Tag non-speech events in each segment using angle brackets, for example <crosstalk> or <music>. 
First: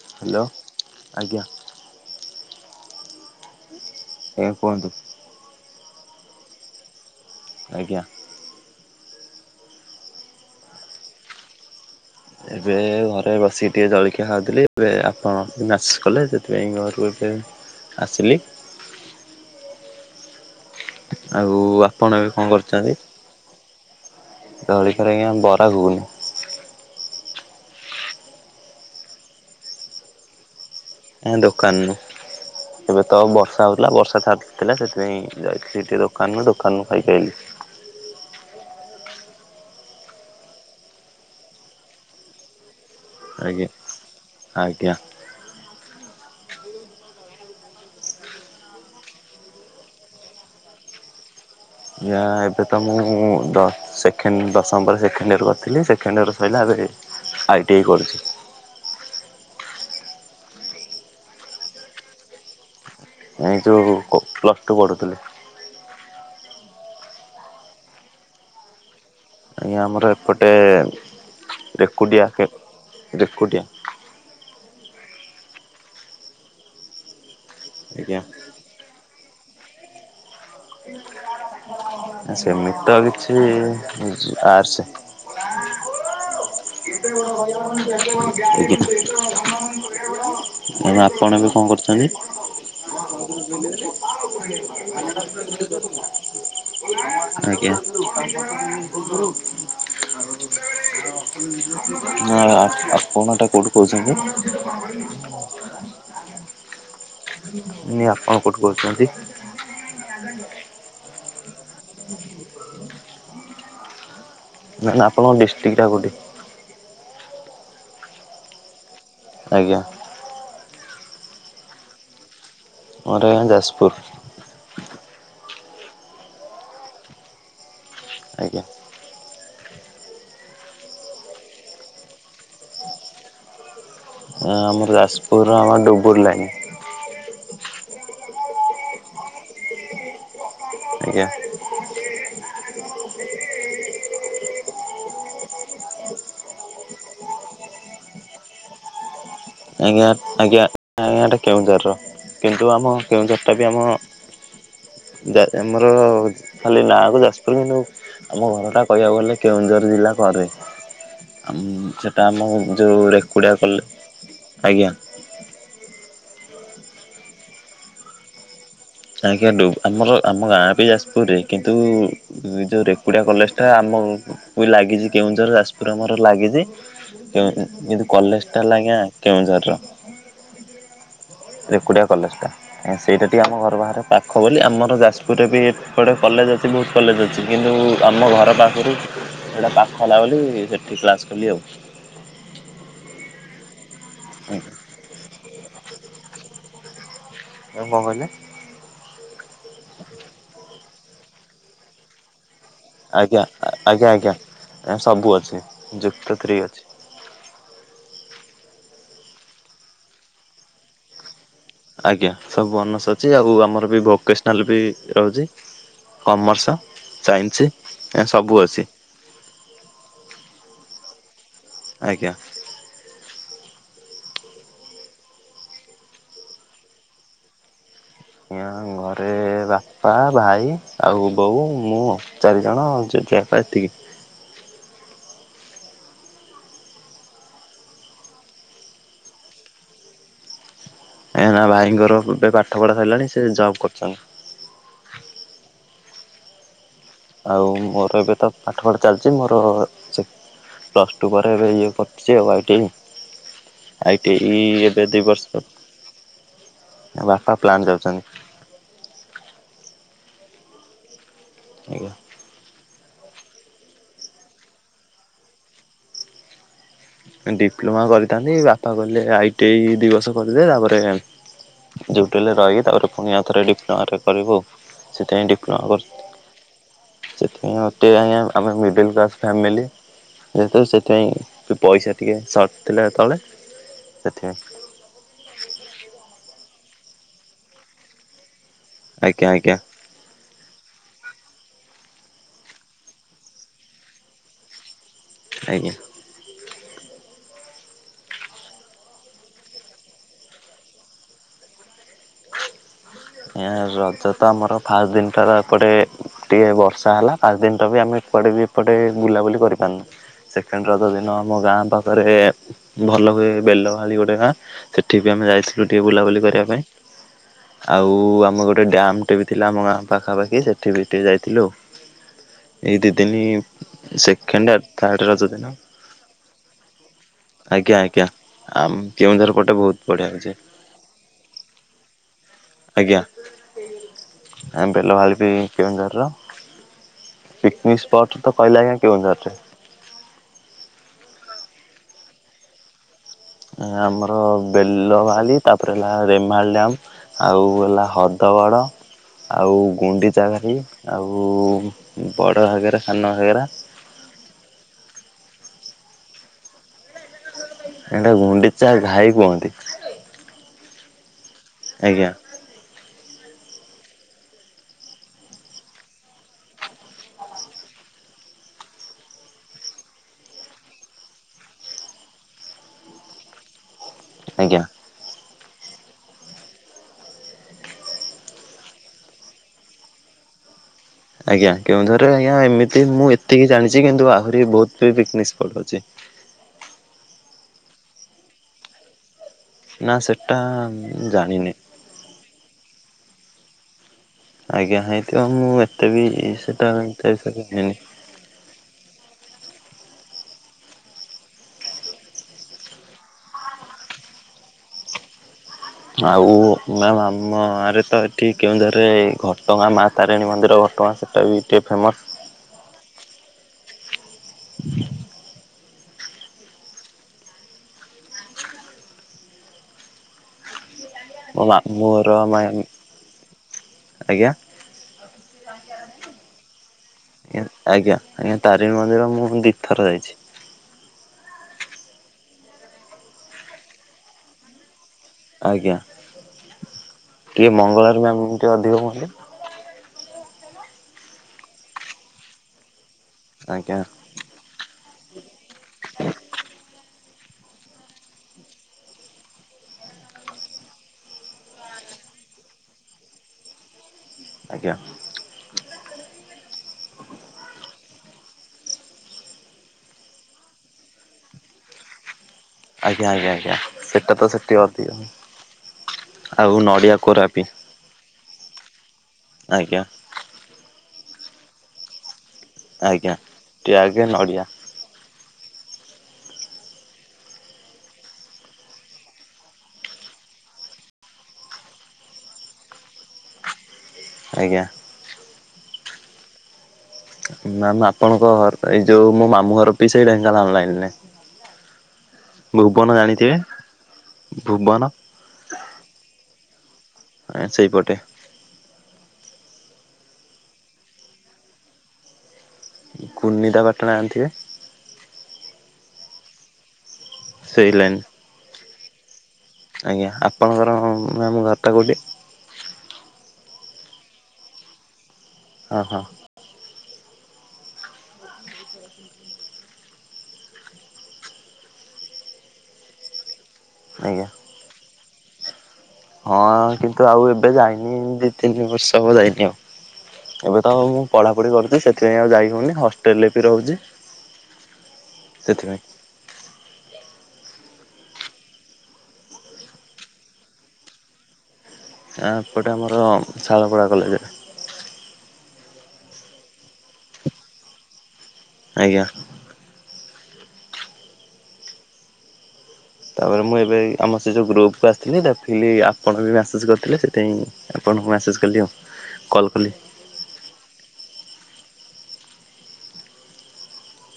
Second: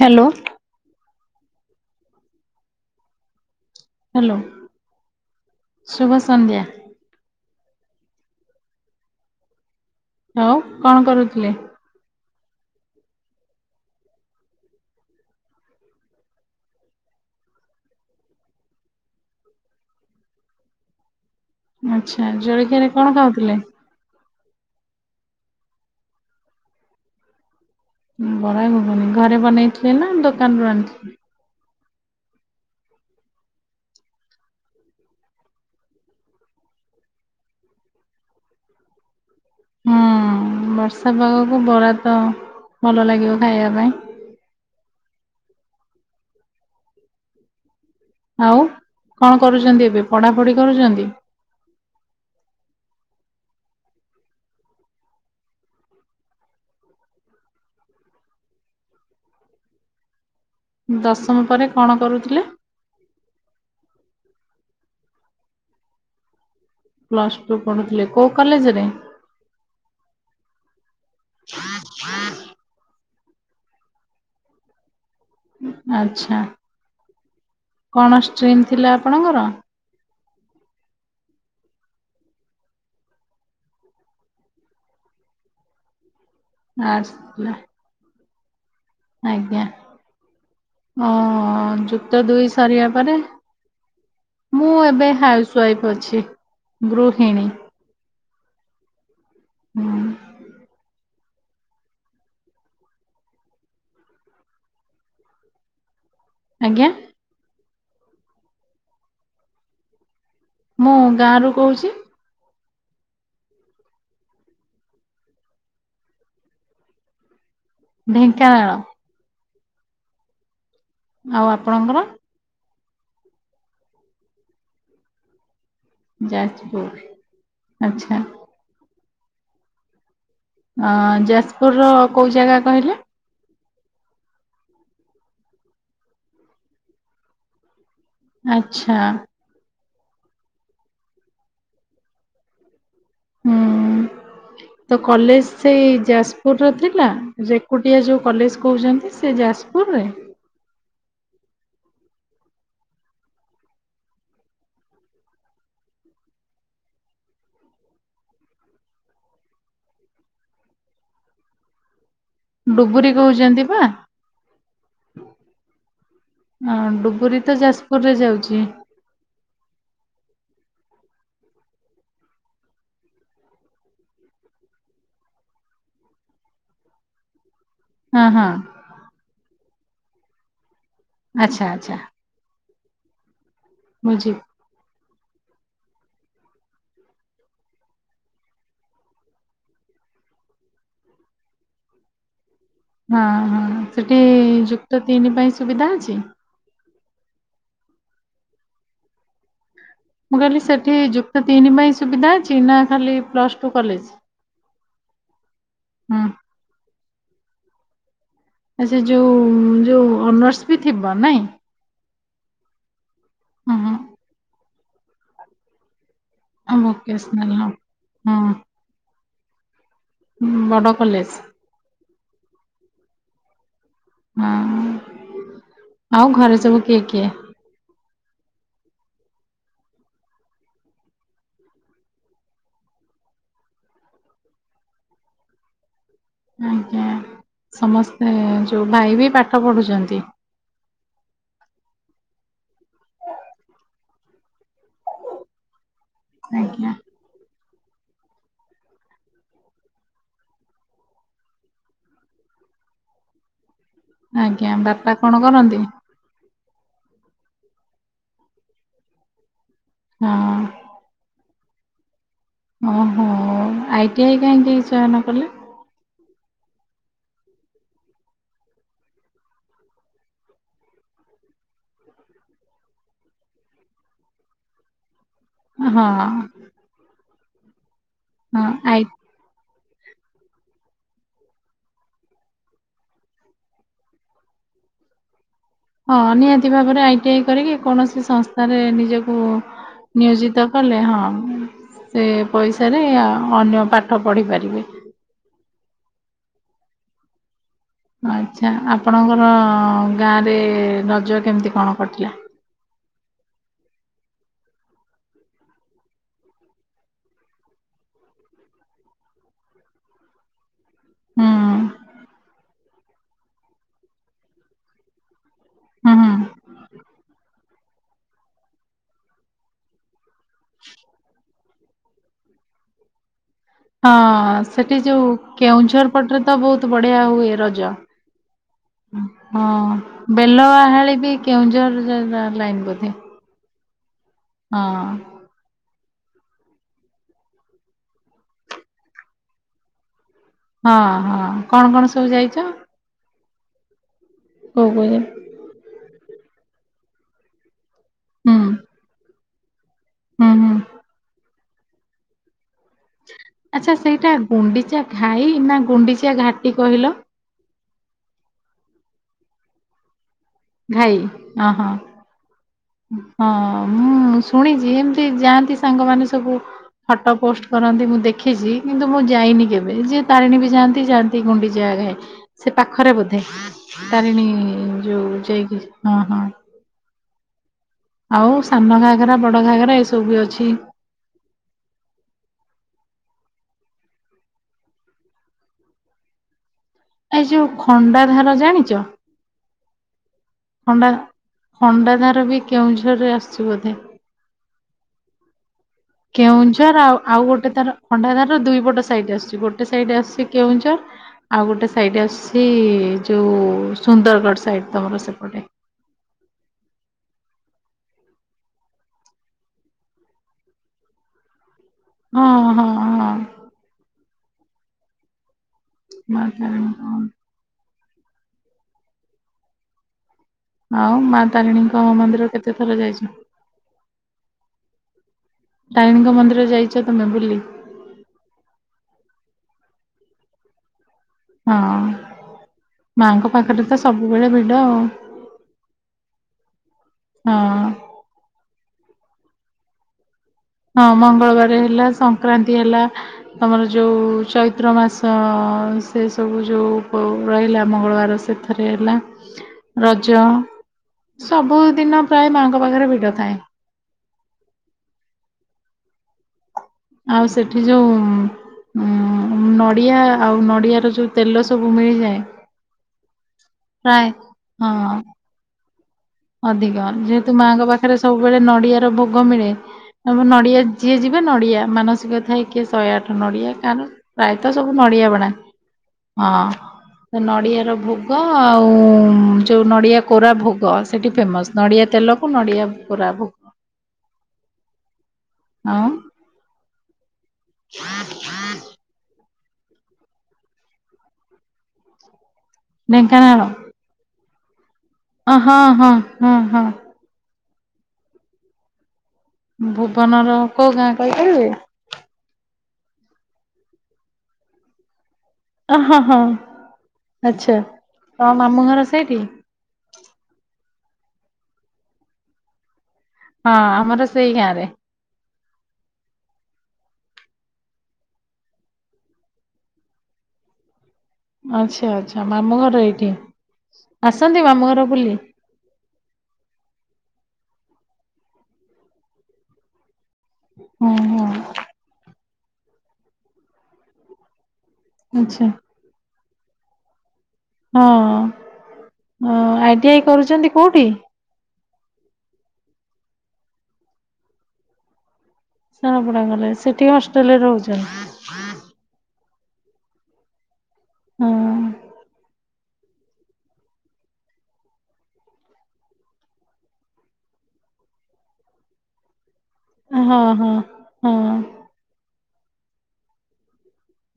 Hello. ଆଜ୍ଞା। Hello କୁହନ୍ତୁ। ଶୁଭ ସନ୍ଧ୍ୟା। ଆଜ୍ଞା। ହଉ କଣ କରୁଥିଲେ? ଏବେ ଘରେ ବସିିକି ଟିକେ ଜଳଖିଆ ଖାଉଥିଲି ଏବେ ଆପଣ ନାଚ କଲେ ସେଥିପାଇଁ ଘରୁ ଏବେ ଆସିଲି। ଆଉ ଆପଣ ଆଛା ଏବେ ଜଳଖିଆରେ କଣ ଖାଉଥିଲେ? ଜଳଖିଆ ରେ ଆଜ୍ଞା ବରାଗୁଗୁନି। ବରାଗୁଗୁନି ଘରେ ବନେଇଥିଲେ ନା ଦୋକାନରୁ ଆଣିଥିଲେ। ଦୋକାନରୁ ଏବେ ତ ବର୍ଷା ହଉଥିଲା ବର୍ଷା ଛାଡିଥିଲା ସେଥିପାଇଁ ଯାଇ ଟିକେ ଦୋକାନରୁ ଦୋକାନରୁୁ ଖାଇକି ଆଇଲିି। <inaudible> ହୁଁ ବର୍ଷା ପାଗକୁ ବରା ତ ଭଲ ଲାଗିବ ଆଜ୍ଞା ଖାଇବା ପାଇଁ। ଆଜ୍ଞା। ଆଉ କଣ କରୁଛନ୍ତି ଏବେ ପଢାପଢି କରୁଛନ୍ତି? ଆଜ୍ଞା ଏବେ ତ ମୁଁ ସେକେଣ୍ଡ ଦଶମ ପରେ ସେକେଣ୍ଡ ଇୟର୍ କରିଥିଲି ସେକେଣ୍ଡ ଇୟର ସରିଲା ଏବେ ଆଇଟିଆଇ କରିଛି। ଦଶମ ପରେ କଣ କରୁଥିଲେ? ଏଇ ଯେଉଁ ପ୍ଲସ୍ ଟୁ ପଢ଼ୁଥିଲି। ପ୍ଲସ ଟୁ ପଢୁଥିଲେ କୋଉ କଲେଜରେ? ଆଜ୍ଞା ଆମର ଏପଟେ ରେକୁଡ଼ିଆକେ ରେକୁଟିଆ। ଆ୍ଛା କଣ ଆଜ୍ଞା। ଷ୍ଟ୍ରିମ ଥିଲା ଆପଣଙ୍କର? ସେମିତି ତ କିଛି ଆର୍ ସେ ଆର୍ଟସ୍ ଥିଲା <inaudible> ଆଜ୍ଞା। ଆପଣ ଏବେ କଣ ହଁ କରୁଛନ୍ତି? ଯୁକ୍ତ ଦୁଇ ସାରିବା ପରେ। ମୁଁ ଏବେ ହାଉସ ୱାଇଫ ଅଛି ଗୃହିଣୀ। ଆଜ୍ଞା <unintelligible> ହୁଁ ଆ-ଆ-ଆ-ଆପଣ ଏଟା କଉଠୁ କହୁଛନ୍ତି? ଆଜ୍ଞା। ନାଇ ଆପଣ କଉଠୁ କହୁଛନ୍ତି? ମୁଁ ଗାଁ ରୁ କହୁଛି। ନା ନା ଆପଣଙ୍କ ଡିଷ୍ଟ୍ରିକ୍ଟ ଟା କଉଠି? ଢେଙ୍କାନାଳ। ଆଜ୍ଞା। ଆଉ ଆପଣଙ୍କର? ମୋର ଆଜ୍ଞା ଯାଜପୁର। ଯାଜପୁର ଆଚ୍ଛା। ଆଜ୍ଞା। ଅ ଯାଜପୁର ର କୋଉ ଜାଗା କହିଲେ? ଆମର ଯାଜପୁରର ଆମ ଡୁବୁର ଲାଇନି। ଆଚ୍ଛା। ଆଜ୍ଞା। ହୁଁ। ଆ ତ କଲେଜ ସେଇ ଯାଜପୁର ର ଥିଲା ରେକୁଟିଆ ଯୋଉ କଲେଜ କହୁଛନ୍ତି ସ ଆଜ୍ଞା ଆଜ୍ଞା। ଆଜ୍ଞା ଏଟା କେଉଁଝରର କିନ୍ତୁ ଆମ କେଉଁଝର ଟା ବି ଆମ। ଜା ଆମର ଖାଲି ନାଁକୁ ଯାଜପୁର କିନ୍ତୁ ଆମ ଘରଟା କହିବାକୁ ଗଲେ କେଉଁଝର ଜିଲ୍ଲାକୁ। ଘରେ ଅମ ସେଇଟା ଆମ ଯୋଉ ଡୁବୁରି ରେକୁଡ଼ିଆ କହୁଛନ୍ତି କଲ। ପା ଆଜ୍ଞା। ହଁ ଡୁବରି ତ ଯାଜପୁର ରେ ଯାଉଛି। ଆଜ୍ଞା ଡୁ ଆମର ଆମ ଗାଁ ବି ଯାଜପୁରରେ କିନ୍ତୁ ଯୋଉ ରେକୁଡିଆ କଲେଜ ଟା ଆମ ଅ ବି ଲାଗିଛି କେଉଁଝର ଯାଜପୁର ଆମର ଲାଗିଛି କେଉଁ କିନ୍ତୁ ହଁ ହଁ କଲେଜ ଟା ହେଲା ଆଜ୍ଞା କେଉଁଝରର ଆଚ୍ଛା ଆଚ୍ଛା ରେକୁଡିଆ କଲେଜ ଟା। ଆଁ ସେଇଟା ଟିକେ ଆମ ଘର ବାହାର ବୁଝିଲି। ପାଖ ବୋଲି ଆମର ଯା ପୁରରେ ବି ଏପଟେ କଲେଜ ଅଛି ବହୁତ କଲେଜ ଅଛି କିନ୍ତୁ ଆମ ଘର ପାଖୁରୁ। ସେଇଟା ପାଖ ହେଲା ବୋଲି ସେଠି କ୍ଲାସ କଲି ଆଉ। ହଁ ହଁ ସେଠି ଯୁକ୍ତ ତିନି ପାଇଁ ସୁବିଧା ଅଛି। ଏ ମ କହିଲେ। ମୁଁ କହିଲି ସେଠି ଯୁକ୍ତ ତିନି ପାଇଁ ସୁବିଧା ଅଛି ନା ଖାଲି ଆଜ୍ଞା ପ୍ଲସ ଟୁ କଲେଜ? ଆଜ୍ଞା ଆଜ୍ଞା ଆଁ ସବୁ ଅଛି ହଁ ଯୁକ୍ତ ଥ୍ରୀ ଅଛି। ଆ ସେ ଯୋଉ ଯୋଉ ଅନର୍ସ ବି ଥିବ ନାଇଁ। ଆଜ୍ଞା ସବୁ ଅନର୍ଶ ଅଛି ଆଉ ହଁ ଆମର ବି ହଁ ଭୋକେସନାଲ୍ ବି ରହୁଛି। କମର୍ସ ଭୋକେସନାଲ ହଁ ସାଇନ୍ସ ଏ ହଁ ସବୁ ଅଛି। ଉଁ ବଡ଼ କଲେଜ। ଆଜ୍ଞା। ଆଉଁ ଆଉ ଘରେ ସବୁ କିଏ କିଏ? ଆଜ୍ଞା ଘରେ ବାପା ଭାଇ ଆଉ ବୋଉ ମୁଁ ଚାରିଜଣ ଜେ ଜେ ବାପା ଏତିକି। ଆଜ୍ଞା ସମସ୍ତେ ଯୋଉ ଭାଇ ବି ପାଠ ପଢୁଛନ୍ତି। ଏ ନା ଭାଇଙ୍କର ଏବେ ପାଠ ପଢ଼ା ସରିଲାଣି ସେ ଜବ୍ କରୁଛନ୍ତି। ଆଜ୍ଞା। ଆଉ ମୋର ଏବେ ତ ପାଠପଢା ଚାଲିଛି ମୋର ସେ ପ୍ଲସ ଟୁ ପରେ ଏବେ ଇଏ କରୁଛି I T I. I T I. ଆଜ୍ଞା ଏବେ ବାପା ଦୁଇ କଣ ବର୍ଷ।। କରନ୍ତି? ବାପା ପ୍ଲାଣ୍ଟ ଯାଉଛନ୍ତି। ହଁ। <unintelligible> ଓହୋ ଆଇଟି ଆଇ କାହିଁକି ଚ ୟ ନ କଲେ। ଡିପ୍ଲୋମା କରିଥାନ୍ତି ବାପା କହିଲେ ଆଇଟି ଆଇ ଦୁଇ ବର୍ଷ କରିଦେଲେ ତାପରେ ଯୋଉଠି। ହେଲେ ରାହିକି ତାପରେ ପୁଣି ଆ ଥରେ ଡିପ୍ଲୋମାରେ କରିବୁ। ସେଥିପାଇଁ ଡିପ୍ଲୋମା କରୁଛି ହଁ ସେଥିପାଇଁ ମୋତେ ଆଜ୍ଞା ଆମ ହଁ ଆଇ ମିଡ଼ିଲ୍ କ୍ଲାସ୍ ଫ୍ୟାମିଲି ଯେତୁ ସେଥିପାଇଁ ପଇସା ଟିକେ ସଟ ଥିଲା ସେତେବେଳେ ସେଥିାଇଁ। ହଁ ନିହାତି ଭାବରେ ଆଇଟି ଆଇ କରିକି କୌଣସି ସଂସ୍ ତାରେ ନିଜକୁ ଆଜ୍ଞା ଆଜ୍ଞା ନିୟୋଜିତ କଲେ ହଁ। ସେ ପଇସାରେ ଅନ୍ୟ ପାଠ ପଢିପାରିବେ। ଆଜ୍ଞା। ଆଚଛା ଆପଣଙ୍କର ଗାଁରେ ରଜ କେମିତି କଣ କଟିଲା। <unintelligible> ରଜ ତ ଆମର ଫାଷ୍ଟ ଦିନଟା ଏପଟେ ଟିକେ ବର୍ଷା ହେଲା ଫାଷ୍ଟ ଦିନଟା ବି ଆମେ କୁଆଡ଼େ ବି ଏପଟେ ବୁଲାବୁଲି କରିପାରୁନି ସେ ରଜ ଦିନ ହୁଁ ଆମ ଗାଁ ପାଖରେ ଭଲ ହୁଏ ବେଲ ମାଳି ଗୋଟେ ଗାଁ ସେଠି ବି ଆମେ ଯାଇ ତୁଟିଏ ହୁଁ ହୁଁ। ବୁଲାବୁଲି କରିବା ପାଇଁ ଆଉ ଆମ ଗୋଟେ ଡ୍ୟାମଟେ ବି ଥିଲା ଆମ ଗାଁ ପାଖାପାଖି ସେଠି ବି ଟିକେ ଯାଇଥିଲୁ। ଏଇ ଦି ଦିନି ହଁ ସେକେଣ୍ଡ ଆଉ ସେଠି ଥାର୍ଡ ଯୋଉ ରଜ ଦିନ କେଉଁଝର ପଟରେ ତ ବହୁତ ବଢିଆ ହୁଏ ରଜ। ଆଜ୍ଞା ଆଜ୍ଞା। ଆମ କେଉଁଝର ହଁ ପଟେ ବହୁତ ବଢ଼ିଆ ହଉଛି ବେଲବାହାଳି ବି କେଉଁଝର ଲାଗ। ବୋଦେ। ଆ ବେଲ ଭାଲିିବି କେଉଁ ଝର ପିକିନିକି ସ୍ପଟ ତ କହିଲେ ଆଜ୍ଞକେଉଁଝରେ ଅଟେ ହଁ ହଁ କଣ କଣ ସବୁ ଯାଇଛ ଆମର କୋଉ କୋଉ ଜାଗା? ବେଲମାଳି ତାପରେ ହେଲା ରେମାଲ ଡ୍ୟାମ ଆଉ ହେଲା। ହଦ ହୁଁ ବଡ଼ ଆଉ ଗୁଣ୍ଡିଚା ହୁଁ ଘାଇ ହୁଁ। ଆଉ ବଡ଼ ଘାଗେରା ସାନ ଘାଗେରା ଆଚ୍ଛା ସେଇଟା ଗୁଣ୍ଡିଚା ଘାଇ ନା ଗୁଣ୍ଡିଚ। ଘାଟି କହିଲ? ଏଟା ଗୁଣ୍ଡିଚା ଘାଇ କୁହନ୍ତି। ଘାଇ ଅ ହଁ। ଆଜ୍ଞା ହଁ ମୁଁ ଶୁଣିଛି ଏମିତି ଯାଆନ୍ତି ସାଙ୍ଗମାନୋନ ସବୁ। ଫଟୋ ପୋଷ୍ଟ କରନ୍ତି ମୁଁ ଦେଖିଛି କିନ୍ତୁ ମୁଁ ଯାଇନି କେବେ ଯିଏ ତାରିଣୀ ବି ଯାଆନ୍ତି ଯାଆନ୍ତି ଗୁଣ୍ଡିଚା ଘା ସେ ପାଖରେ ବୋଧେ? ତାରିଣୀ ଆଜ୍ଞା ଯୋଉ ଯାଇକି ହଁ ହଁ। ଆଉ ସାନ ଘଘରା ବଡ ଘଘରା ଏସବୁ ବି ଅଛି। ଆଜ୍ଞା କେଉଁଝର ରେ ଆଜ୍ଞ ଏମିତି ମୁଁ ଏତିକି ଜାଣିଛି କିନ୍ତୁ ଆହୁରି ବହୁତିକ ପିକିନିକି। ସ୍ପଟ ଅଛି। <inaudible> ଏଇ ଯୋଉ ଖଣ୍ଡା ଧାର ଜାଣିଛ? ନା ସେଠା। ଖ ଖଣ୍ଡାଧାର ବି କେଉଁଝରରେ ଆସଛି ବୋଧେ? ଆଜ୍ଞା ହେଇଥିବ ମୁଁ ଏତେ ବି ସେଟା କେଉଁଝର ଆଉ ଆଉ ଗୋଟେ ତାର ଜାଣିନି ହଣ୍ଡା ଧାର ଦୁଇ ପଟ ସାଇଡ ଆସୁଛି। ଗୋଟେ ସାଇଡ ଆସଛି କେଉଁଝର ଆଉ ଗୋଟେ ସାଇଡ ଆସଛି ଯୋଉ ସୁନ୍ଦରଗଡ଼ ସାଇଡ ତମର ସେ ଆଉ ମ ଆମରେ ତ ଏଠି କେଉଁଝରେ ଘଟଗାଁ ମା ତାରିଣୀ ମନ୍ଦିର। କଣ ସେଟା ବି ଟିକେ ଫେମସ୍ ହଁ ହଁ ହଁ। <inaudible> ଦରକାର କଣ। ଆଉ ମା ମୋ ତାରିଣୀଙ୍କ ମାମୁଁ ଘର ମନ୍ଦିର ମା କେତେ ଆଜ୍ଞା। ଥର ଯାଇଛ? ଆଜ୍ଞା ତାରିଣୀଙ୍କ ମନ୍ଦିର ଯାଇଛ ତମେ ବୁଲି? ଆଜ୍ଞା ଆଜ୍ଞା ତାରିଣୀ ମନ୍ଦିର ମୁଁ ମୁଁ ଦିଥର ଯାଇଛି। ହଁ ମାଆଙ୍କ ପାଖରେ ତ ସବୁବେଳେ ଭିଡ ଆଉ। ଆଜ୍ଞା ଟିକେ ହଁ। ମଙ୍ଗଳବାରେ ବି ଆମ ଟିକେ ଅଧିକ ହୁଅନ୍ତି। ହଁ ମଙ୍ଗଳବାର ହେଲା ସଂକ୍ରାନ୍ତି ହେଲା ତମର ଆଜ୍ଞା ଯୋଉଁ ଚୈତ୍ର ମାସ ତ ଅ ସେ ସବୁ ଯୋଉଁ ଉ ରହିଲା ମଙ୍ଗଳବାର ସେଥିରେ ହେଲା ରଜ। ସବୁଦିନ ପ୍ରାୟ ମାଆଙ୍କ ପାଖରେ ଭିଡ ଥାଏ। ଆଜ୍ଞା। ଆଉ ସେଠି ଯୋଉଁ ଉଁ ନଡିଆ ଆଉ ନଡିଆ ର ଯୋଉ ତେଲ ସବୁ ମିଳିଯାଏ। ଆଜ୍ଞା ଆଜ୍ଞା ଆଜ୍ଞା ପ୍ରାୟ ସେଟା ତ ସେଠି ଅଦି ହଁ ଅଧିକ ଯେହେତୁ ମାଆଙ୍କ ପାଖରେ ସବୁ ସବୁବେଳେ ନଡିଆ ର ଭୋଗ ମିଳେ ଆଜ୍ଞା। ମ ନଡିଆ ଯିଏ ଯିବେ ନଡିଆ ମାନସିକ ଥାଇ ଟିକେ ଶହେ ଆଠ ଆଜ୍ଞା ନଡିଆ ଟିକେ କାହାର ଆଗେ ନଡ଼ିଆ। ପ୍ରାୟତଃ ସବୁ ନଡିଆ ବଡାନ୍ତି ହଁ। ଅ ନଡିଆ ର ଭୋଗ ଆଉ ଯୋଉଁ ନଡିଆ କୋରା ଭୋଗ ସେଠି ଫେମସ ନଡିଆ ତେଲକୁ ନଡିଆ କୋରା ଭୋଗ। ଆଜ୍ଞା। ହଁ। ମାମ ଆପଣଙ୍କ ଏ ଯୋଉ ମୋ ମାମ ମୋର ପିଛେଇ ଢେଙ୍କାନାଳ ଲାଇନି ରେ ଭୁବନ ଢେଙ୍କାନାଳ ଜାଣିଥିବେ? ଭୁବନ। ଅ ହଁ ହଁ ହଁ ହଁ। ଆ ସେଇପଟେ। ଭୁବନର କୋଉ ଗାଁ କହିପାରିବେ। କୁନିନ୍ଦା ପାଟଣା ଜାଣିଥିବେ। ଅ ହଁ ହଁ ଆଛା ସେଇ ଲାଇନ୍ ତ ମାମୁଁ ଘର ସେଇଠି। ମାମୁଁ ଘର ଟା କୋଉଠି। ହଁ ଆମର ସେଇ ଗାଁ ରେ। ଓ ହଁ। ଆଚ୍ଛା ଆଚ୍ଛା ମାମୁଁ ଘର ଏଇଠି ଆଜ୍ଞା। ଆସନ୍ତି ମାମୁଁ ଘର ବୁଲି? ହଁ କିନ୍ତୁ ଆଉ ଏବେ ଯାଇନି ଦି ତିନି ବର୍ଷ ହବ ଯାଇନି ଆଉ। ଏବେ ତ ଆଉ ହଁ ମୁଁ ହଁ ପଢାପଢି କରୁଛି ସେଥିପାଇଁ ଆଉ ଯାଇ ହଉନି ହଷ୍ଟେଲ ରେ ବି ରହୁଛି। ଆଚ୍ଛା ସେଥିପାଇଁ। ହଁ ହଁ ଆଇଟି ଆଇ କରୁଛନ୍ତି କୋଉଠି? ଆ ଏପଟେ ଆମର ସାଳପଡ଼ା କଲେଜରେ। ସାଳପଡା କଲେଜ ସେଠି ହଷ୍ଟେଲରେ ରହୁଛ। ଆଜ୍ଞା। ହୁଁ। ତାପରେ ମୁଁ ଏବେ ଏଇ ଆମ ସେ ଯୋଉ ଗ୍ରୁପ କୁ ଆସିଥିଲି ଦେଖିଲି ଆପଣ ବି ମସେଜ କରିଥିଲେ ସେଥିପାଇଁ ଆପ ଣଙ୍କୁ ମେସେଜ୍ କଲି ଆଉ କଲ କଲି। ହଁ ହଁ ହଁ ହ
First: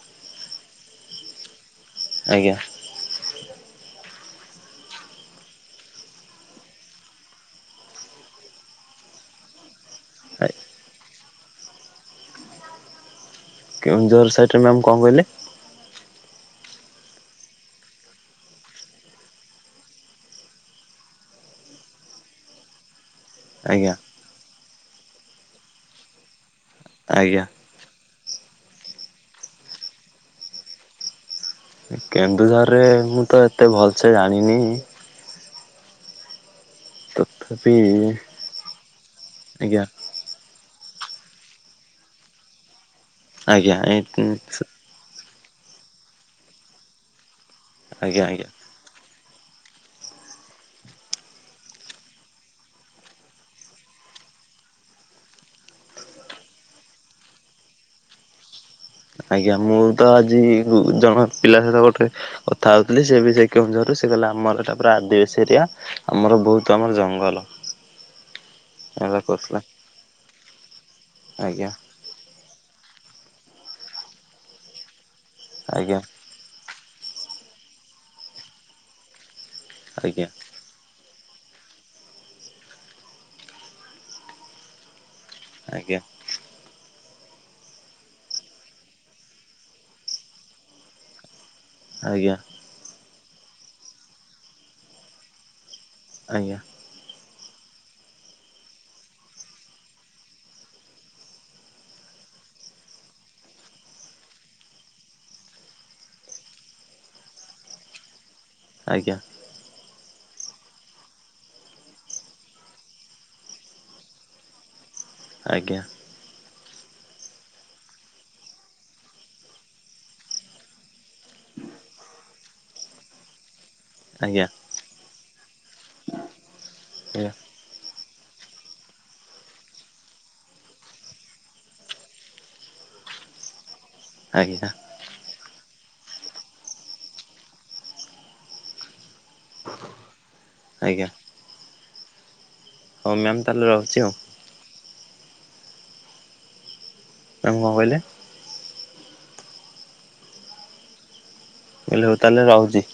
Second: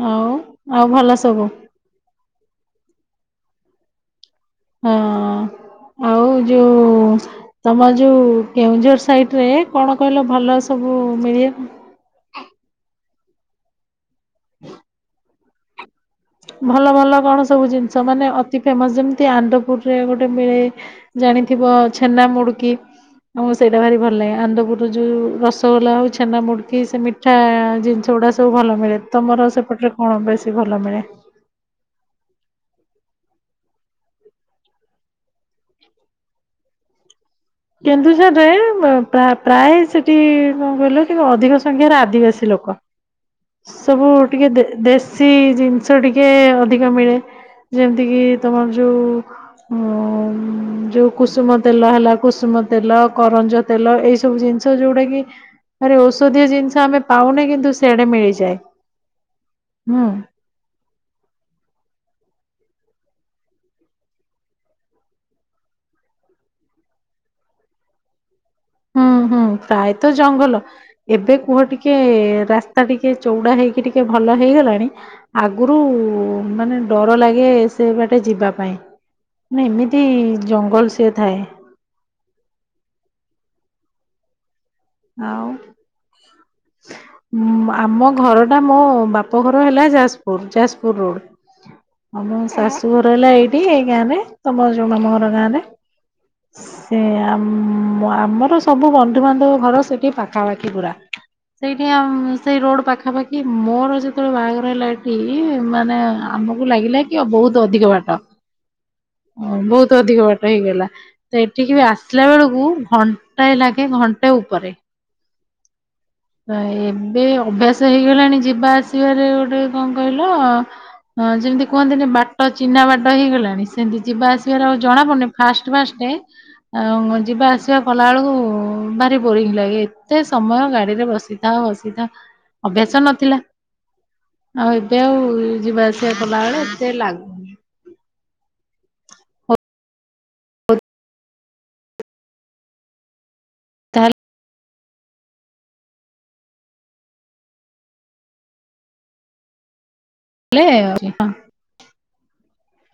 ହୋଉ ଆଉ ଭଲ ସବୁ। ଆଜ୍ଞା। ହଁ ଆଉ ଯୋଉଁ ତମ ଯୋଉ କେଉଁଝର ସାଇଟ ରେ କଣ କହିଲ ଭଲ ସବୁ ମିଳେ? କେଉଁଝର ସାଇଟରେ ମ୍ୟାମ କଣ କହିଲେ? ଭଲ ଭଲ କଣ ସବୁ ଜିନିଷ ମାନେ ଅତି ଫେମସ ଯେମତି ଆନନ୍ଦପୁରରେ ଗୋଟେ ମିଳେ। ଜାଣିଥିବ ଛେନା ମୁଡକି? ହଁ ସେଇଟା ଆଜ୍ଞା ଭାରି ଭଲ ଲାଗେ ଆନ୍ଦପୁରରୁ ଯୋଉଁ ରସଗୋଲା ହଉ ଛେନା ମୁଡିକି ସେ ମିଠା ଆଜ୍ଞା। ଜିନିଷ ସେଗୁଡ଼ା ସବୁ ଭଲ ମିଳେ ତମର ସେପଟରେ କଣ ବେଶୀ ଭଲ ମିଳେ? କେନ୍ଦୁଝରରେ ମୁଁ ତ ଏତେ ଭଲସେ ଜାଣିନି। ତଥାପି କେନ୍ଦୁଝରରେ ପ୍ରାୟ ଆଜ୍ଞା ସେଠି କଣ କହିଲ ଟିକେ ଅଧିକ ସଂଖ୍ୟାରେ ଆଦିବାସୀ ଲୋକ ଆଜ୍ଞା ସବୁ ଆଜ୍ଞା ଟିକେ ଦେଶ ସେ ଜିନିଷ ଟିକେ ଅଧିକ ମିଳେ ଯେମିତି କିି ଆଜ୍ଞା। ତମର ଯୋଉଁ ହ ଯୋଉଁ କୁସୁମ ତେଲ ହେଲା କୁସୁମ ତେଲ, କରଞ୍ଜ ତେଲ, ଏଇ ସବୁ ଜିନିଷ ଯୋଉଁଟା କି ଆରେ ଔଷଧୀୟ ଜିନିଷ ଆମେ ପାଉନେ କିନ୍ତୁ ସେଆଡେ ମିଳିଯାଏ। ଆଜ୍ଞା ମୁଁ ତ ହୁଁ। ଆଜି ଜଣ ପିଲା ସହିତ ଗୋଟେ କଥା ହଉ ସେ ବି ସେ କେନ୍ଦୁଝର ସେ କହିଲ ଆମର ଏଟା ପୁରାଦିବାସୀ ଏରିଆ ଆମର ବହୁତ ଆମର ଜଙ୍ଗଲ। <unintelligible> ହୁଁ ଏଗୁରା ହୁଁ କହୁଥିଲା ପ୍ରାୟତଃ ଜଙ୍ଗଲ ଏବେ କୁହ ଆଜ୍ଞା ଟିକେ ରାସ୍ ରାସ୍ତା ଟିକେ ଚଉଡା ହେଇକି ଟିକେ ଭଲ ହେଇଗଲାଣି ଆଗରୁ ଆଜ୍ଞା ମାନେ ଡର ଲାଗେ ସେ ବାଟେ ଯିବା ପାଇଁ ମେ ଏମିତି ଆଜ୍ଞା ଜଙ୍ଗଲ ସେ। ଥାଏ। ଆଉ ଆଜ୍ଞା ଆମ ଘର ଟା ମୋ ବାପଘର ହେଲା ଯାଜପୁର ଯାଜପୁର ରୋଡ ଆଜ୍ଞା ଆମ ଶାଶୁ ଘର ହେଲା ଏଇଠି ଏଇ ଗାଁରେ ତମ ଯୋଉଁ ମାମୁଁଘର ଗାଁରେ। ଆଜ୍ଞା ଆଜ୍ଞା ସେ ଆ ଆମର ସବୁ ବନ୍ଧୁବାନ୍ଧବ ଘର ପାଖାପାଖି ପୁରା। ସେଇଠି ସେଇ ରୋଡ଼ ପାଖାପାଖି ମୋର ଯେତେବେଳେ ବାହାଘର ହେଲା ଏଠି ମାନେ ଆମକୁ ଲାଗିଲା କି ଆ ବହୁତ ଅଧିକ ବାଟ ଆଜ୍ଞା ବହୁତ ଅଧିକ ବାଟ ହେଇଗଲା ତ ଏଠିକି ବି ଆସିଲା ବେଳକୁ ଘଣ୍ଟାଏ ଲାଗେ ଘଣ୍ଟା ଉପରେ। ଆଜ୍ଞା। ଏବେ ଅଭ୍ୟାସ ହେଇଗଲାଣି ଯିବା ଆସିବାରେ ଗୋଟେ କଣ କହିଲ ହଁ ଯେମିତି କୁହନ୍ତିନ ବାଟ ଚିହ୍ନା ବାଟ ହେଇଗଲାଣି? ସେମିତି ଯିବା ଆଜ୍ଞା ଆସିବାର ଆଉ ଜଣା ପଡୁନି ଫାଷ୍ଟ ଫାଷ୍ଟ ଆ ଯିବା ଆସିବା କଲାବେେଳକୁ ଭାରି ବୋରିଙ୍ଗ ଲାଗେ। ଏତେ ସମୟ ଗାଡିରେ ବସିଥା ବସିଥା ଅଭ୍ୟାସ ନଥିଲା। ଆଜ୍ଞା ଆଜ୍ଞା ଆଉ ଏବେ ଆଉ ଯିବା ଆସିବା କଲାବେଳେ ଏତେ ଲାଗୁନି। ଆଜ୍ଞା। ହଉ ମ୍ୟାମ୍ ତାହେଲେ ରହୁଛି ହଉ। ଆଉ କଣ କହିଲେ? <unintelligible> ହେଲେ ହଉ ତାହେଲେ ରହୁଛି।